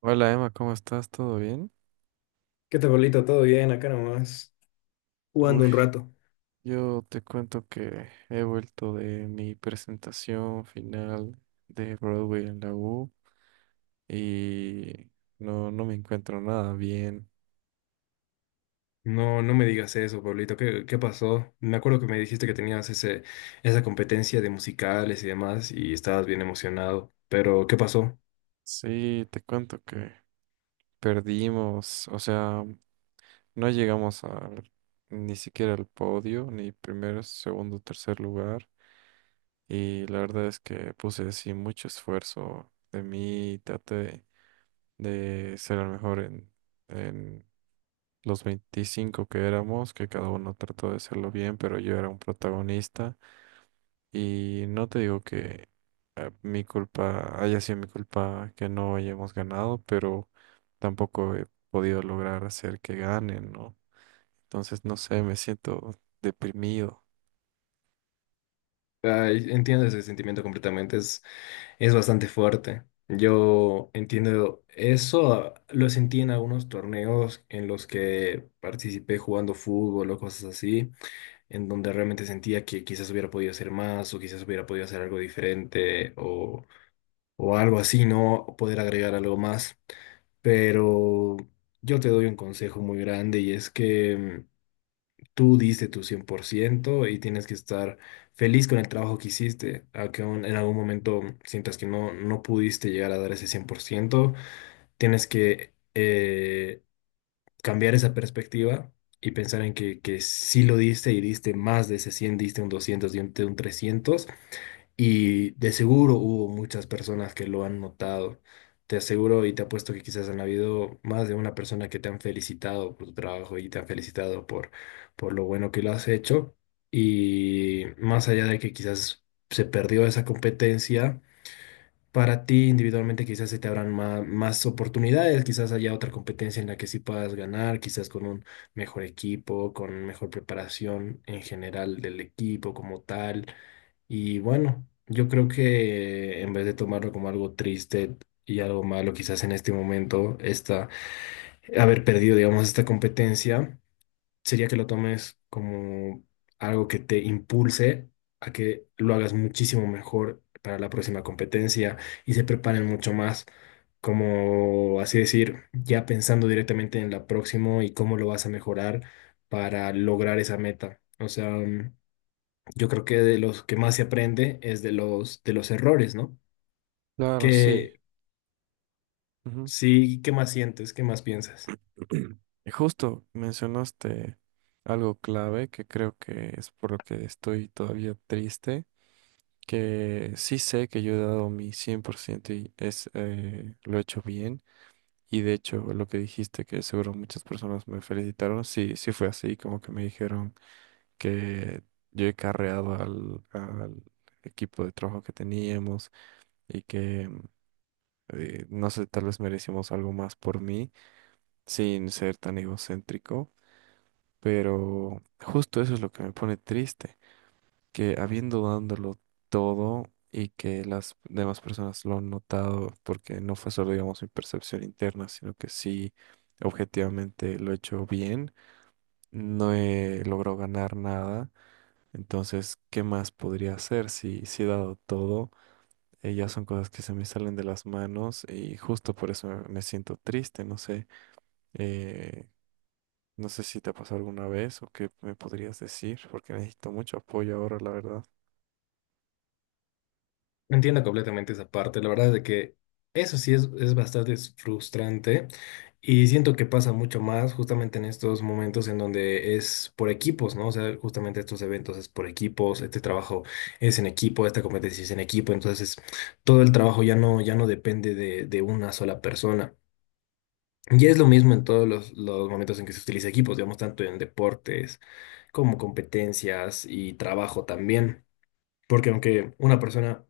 Hola Emma, ¿cómo estás? ¿Todo bien? ¿Qué tal, Pablito? ¿Todo bien? Acá nomás, jugando Uy, un rato. yo te cuento que he vuelto de mi presentación final de Broadway en la U y no, no me encuentro nada bien. No, no me digas eso, Pablito. ¿Qué pasó? Me acuerdo que me dijiste que tenías esa competencia de musicales y demás y estabas bien emocionado. Pero, ¿qué pasó? Sí, te cuento que perdimos, o sea, no llegamos al, ni siquiera al podio, ni primer, segundo, tercer lugar. Y la verdad es que puse así mucho esfuerzo de mí, traté de ser el mejor en en los 25 que éramos, que cada uno trató de hacerlo bien, pero yo era un protagonista y no te digo que mi culpa haya sido mi culpa que no hayamos ganado, pero tampoco he podido lograr hacer que ganen, ¿no? Entonces, no sé, me siento deprimido. Ay, entiendo ese sentimiento completamente. Es bastante fuerte. Yo entiendo eso. Ah, lo sentí en algunos torneos en los que participé jugando fútbol o cosas así, en donde realmente sentía que quizás hubiera podido hacer más o quizás hubiera podido hacer algo diferente o algo así, ¿no? Poder agregar algo más. Pero yo te doy un consejo muy grande y es que tú diste tu 100% y tienes que estar feliz con el trabajo que hiciste, aunque aún en algún momento sientas que no, no pudiste llegar a dar ese 100% tienes que cambiar esa perspectiva. Y pensar en que sí lo diste y diste más de ese 100 diste un 200 diste un 300 y de seguro hubo muchas personas que lo han notado. Te aseguro y te apuesto que quizás han habido más de una persona que te han felicitado por tu trabajo y te han felicitado por lo bueno que lo has hecho. Y más allá de que quizás se perdió esa competencia, para ti individualmente quizás se te abran más, oportunidades, quizás haya otra competencia en la que sí puedas ganar, quizás con un mejor equipo, con mejor preparación en general del equipo como tal. Y bueno, yo creo que en vez de tomarlo como algo triste y algo malo, quizás en este momento, haber perdido, digamos, esta competencia, sería que lo tomes como algo que te impulse a que lo hagas muchísimo mejor para la próxima competencia y se preparen mucho más, como así decir, ya pensando directamente en la próxima y cómo lo vas a mejorar para lograr esa meta. O sea, yo creo que de los que más se aprende es de los errores, ¿no? Claro, sí. Que Ujú. sí, ¿qué más sientes? ¿Qué más piensas? Y justo mencionaste algo clave que creo que es por lo que estoy todavía triste, que sí sé que yo he dado mi 100% y es, lo he hecho bien. Y de hecho, lo que dijiste, que seguro muchas personas me felicitaron, sí, sí fue así, como que me dijeron que yo he carreado al equipo de trabajo que teníamos y que, no sé, tal vez merecimos algo más por mí, sin ser tan egocéntrico, pero justo eso es lo que me pone triste, que habiendo dándolo todo y que las demás personas lo han notado, porque no fue solo, digamos, mi percepción interna, sino que sí, objetivamente lo he hecho bien, no he logrado ganar nada. Entonces, ¿qué más podría hacer si, si he dado todo? Ya son cosas que se me salen de las manos y justo por eso me siento triste, no sé. eh, no sé si te ha pasado alguna vez o qué me podrías decir, porque necesito mucho apoyo ahora, la verdad. Entiendo completamente esa parte. La verdad de que eso sí es bastante frustrante y siento que pasa mucho más justamente en estos momentos en donde es por equipos, ¿no? O sea, justamente estos eventos es por equipos, este trabajo es en equipo, esta competencia es en equipo, entonces todo el trabajo ya no depende de una sola persona. Y es lo mismo en todos los momentos en que se utiliza equipos, digamos, tanto en deportes como competencias y trabajo también. Porque aunque una persona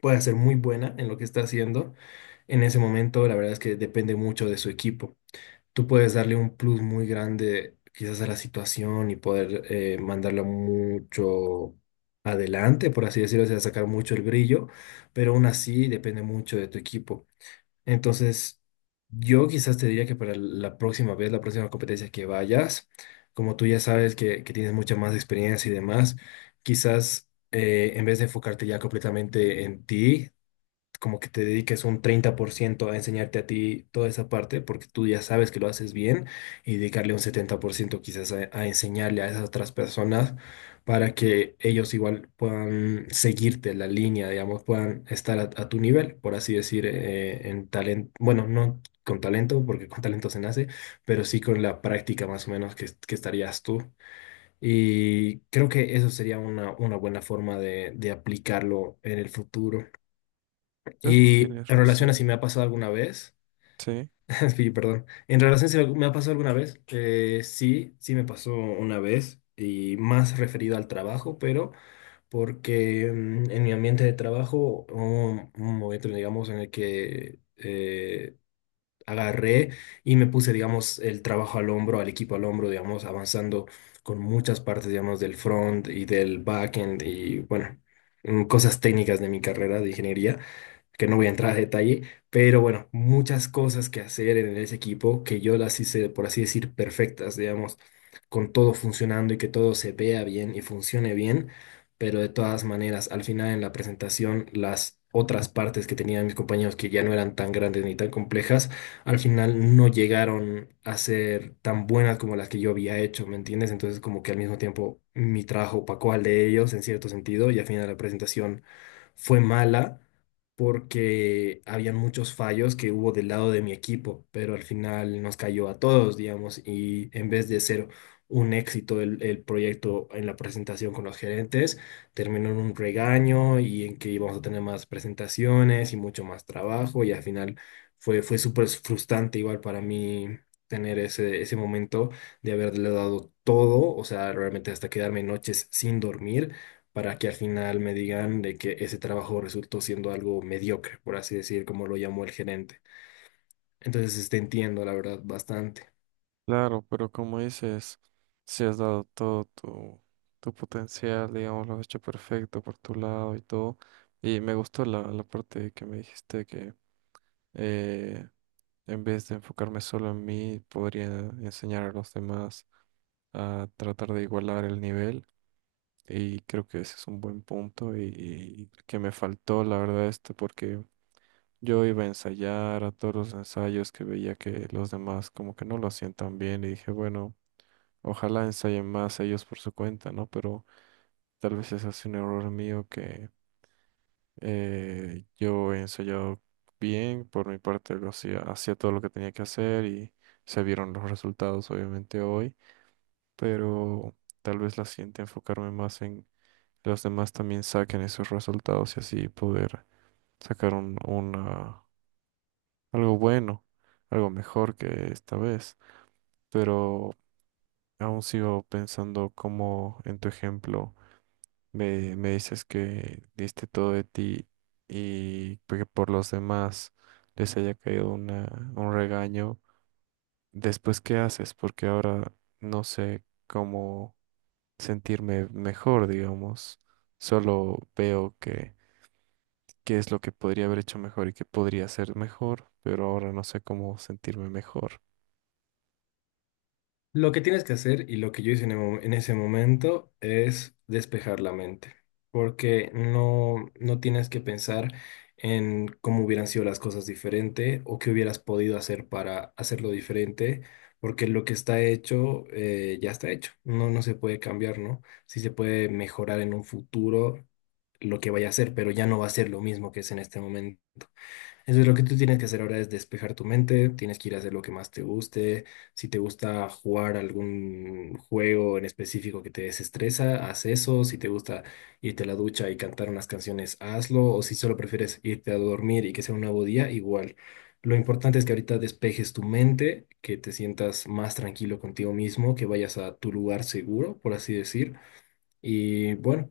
pueda ser muy buena en lo que está haciendo, en ese momento la verdad es que depende mucho de su equipo. Tú puedes darle un plus muy grande quizás a la situación y poder mandarla mucho adelante, por así decirlo, o sea, sacar mucho el brillo, pero aún así depende mucho de tu equipo. Entonces, yo quizás te diría que para la próxima vez, la próxima competencia que vayas, como tú ya sabes que tienes mucha más experiencia y demás, quizás en vez de enfocarte ya completamente en ti, como que te dediques un 30% a enseñarte a ti toda esa parte, porque tú ya sabes que lo haces bien, y dedicarle un 70% quizás a enseñarle a esas otras personas para que ellos igual puedan seguirte la línea, digamos, puedan estar a tu nivel, por así decir, en talento, bueno, no con talento, porque con talento se nace, pero sí con la práctica más o menos que estarías tú. Y creo que eso sería una buena forma de aplicarlo en el futuro. Creo que Y tienes en relación a si razón. me ha pasado alguna vez, Sí, es que yo, perdón, en relación a si me ha pasado alguna vez, sí, sí me pasó una vez y más referido al trabajo, pero porque en mi ambiente de trabajo hubo un momento, digamos, en el que agarré y me puse, digamos, el trabajo al hombro, al equipo al hombro, digamos, avanzando con muchas partes, digamos, del front y del backend y, bueno, cosas técnicas de mi carrera de ingeniería que no voy a entrar a detalle, pero bueno, muchas cosas que hacer en ese equipo que yo las hice, por así decir, perfectas, digamos, con todo funcionando y que todo se vea bien y funcione bien, pero de todas maneras, al final en la presentación, las otras partes que tenían mis compañeros que ya no eran tan grandes ni tan complejas, al final no llegaron a ser tan buenas como las que yo había hecho, ¿me entiendes? Entonces como que al mismo tiempo mi trabajo opacó al de ellos en cierto sentido y al final la presentación fue mala porque habían muchos fallos que hubo del lado de mi equipo, pero al final nos cayó a todos, digamos, y en vez de ser un éxito el proyecto en la presentación con los gerentes, terminó en un regaño y en que íbamos a tener más presentaciones y mucho más trabajo y al final fue súper frustrante igual para mí, tener ese momento de haberle dado todo, o sea, realmente hasta quedarme noches sin dormir para que al final me digan de que ese trabajo resultó siendo algo mediocre, por así decir, como lo llamó el gerente. Entonces, este, entiendo, la verdad, bastante. claro, pero como dices, si has dado todo tu potencial, digamos, lo has hecho perfecto por tu lado y todo. Y me gustó la parte que me dijiste que eh, en vez de enfocarme solo en mí, podría enseñar a los demás a tratar de igualar el nivel. Y creo que ese es un buen punto y que me faltó, la verdad, esto, porque yo iba a ensayar a todos los ensayos que veía que los demás como que no lo hacían tan bien y dije, bueno. Ojalá ensayen más ellos por su cuenta, ¿no? Pero tal vez ese es un error mío que yo he ensayado bien, por mi parte lo hacía, hacía todo lo que tenía que hacer y se vieron los resultados obviamente hoy, pero tal vez la siguiente enfocarme más en que los demás también saquen esos resultados y así poder sacar un, una, algo bueno, algo mejor que esta vez. Pero aún sigo pensando como en tu ejemplo. Me dices que diste todo de ti y que por los demás les haya caído una, un regaño. Después, ¿qué haces? Porque ahora no sé cómo sentirme mejor, digamos. Solo veo que qué es lo que podría haber hecho mejor y qué podría hacer mejor, pero ahora no sé cómo sentirme mejor. Lo que tienes que hacer y lo que yo hice en ese momento es despejar la mente, porque no, no tienes que pensar en cómo hubieran sido las cosas diferente o qué hubieras podido hacer para hacerlo diferente, porque lo que está hecho ya está hecho, no, no se puede cambiar, ¿no? Sí se puede mejorar en un futuro lo que vaya a ser, pero ya no va a ser lo mismo que es en este momento. Entonces lo que tú tienes que hacer ahora es despejar tu mente, tienes que ir a hacer lo que más te guste, si te gusta jugar algún juego en específico que te desestresa, haz eso, si te gusta irte a la ducha y cantar unas canciones, hazlo, o si solo prefieres irte a dormir y que sea un nuevo día, igual. Lo importante es que ahorita despejes tu mente, que te sientas más tranquilo contigo mismo, que vayas a tu lugar seguro, por así decir. Y bueno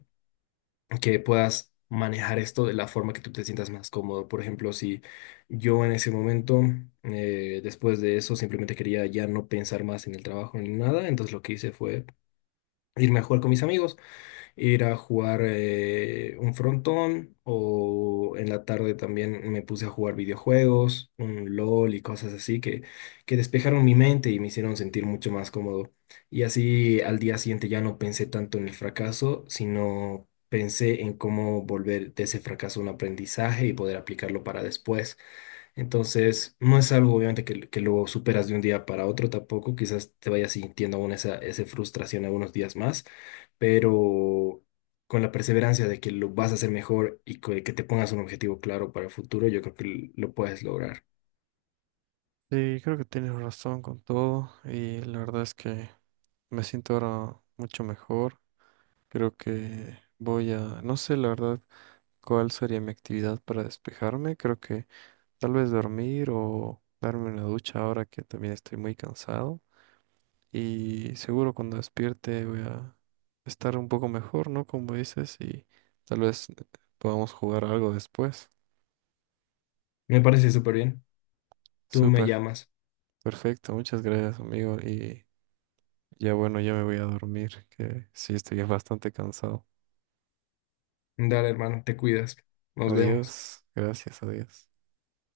que puedas manejar esto de la forma que tú te sientas más cómodo. Por ejemplo, si yo en ese momento, después de eso, simplemente quería ya no pensar más en el trabajo ni nada, entonces lo que hice fue irme a jugar con mis amigos ir a jugar un frontón o en la tarde también me puse a jugar videojuegos, un LOL y cosas así que despejaron mi mente y me hicieron sentir mucho más cómodo. Y así al día siguiente ya no pensé tanto en el fracaso, sino pensé en cómo volver de ese fracaso un aprendizaje y poder aplicarlo para después. Entonces, no es algo obviamente que lo superas de un día para otro tampoco, quizás te vayas sintiendo aún esa frustración algunos días más, pero con la perseverancia de que lo vas a hacer mejor y que te pongas un objetivo claro para el futuro, yo creo que lo puedes lograr. Sí, creo que tienes razón con todo y la verdad es que me siento ahora mucho mejor. Creo que voy a, no sé la verdad cuál sería mi actividad para despejarme. Creo que tal vez dormir o darme una ducha ahora que también estoy muy cansado. Y seguro cuando despierte voy a estar un poco mejor, ¿no? Como dices, y tal vez podamos jugar algo después. Me parece súper bien. Tú me Súper, llamas. perfecto. Muchas gracias, amigo. Y ya bueno, ya me voy a dormir, que sí estoy bastante cansado. Dale, hermano, te cuidas. Nos vemos. Adiós. Gracias, adiós.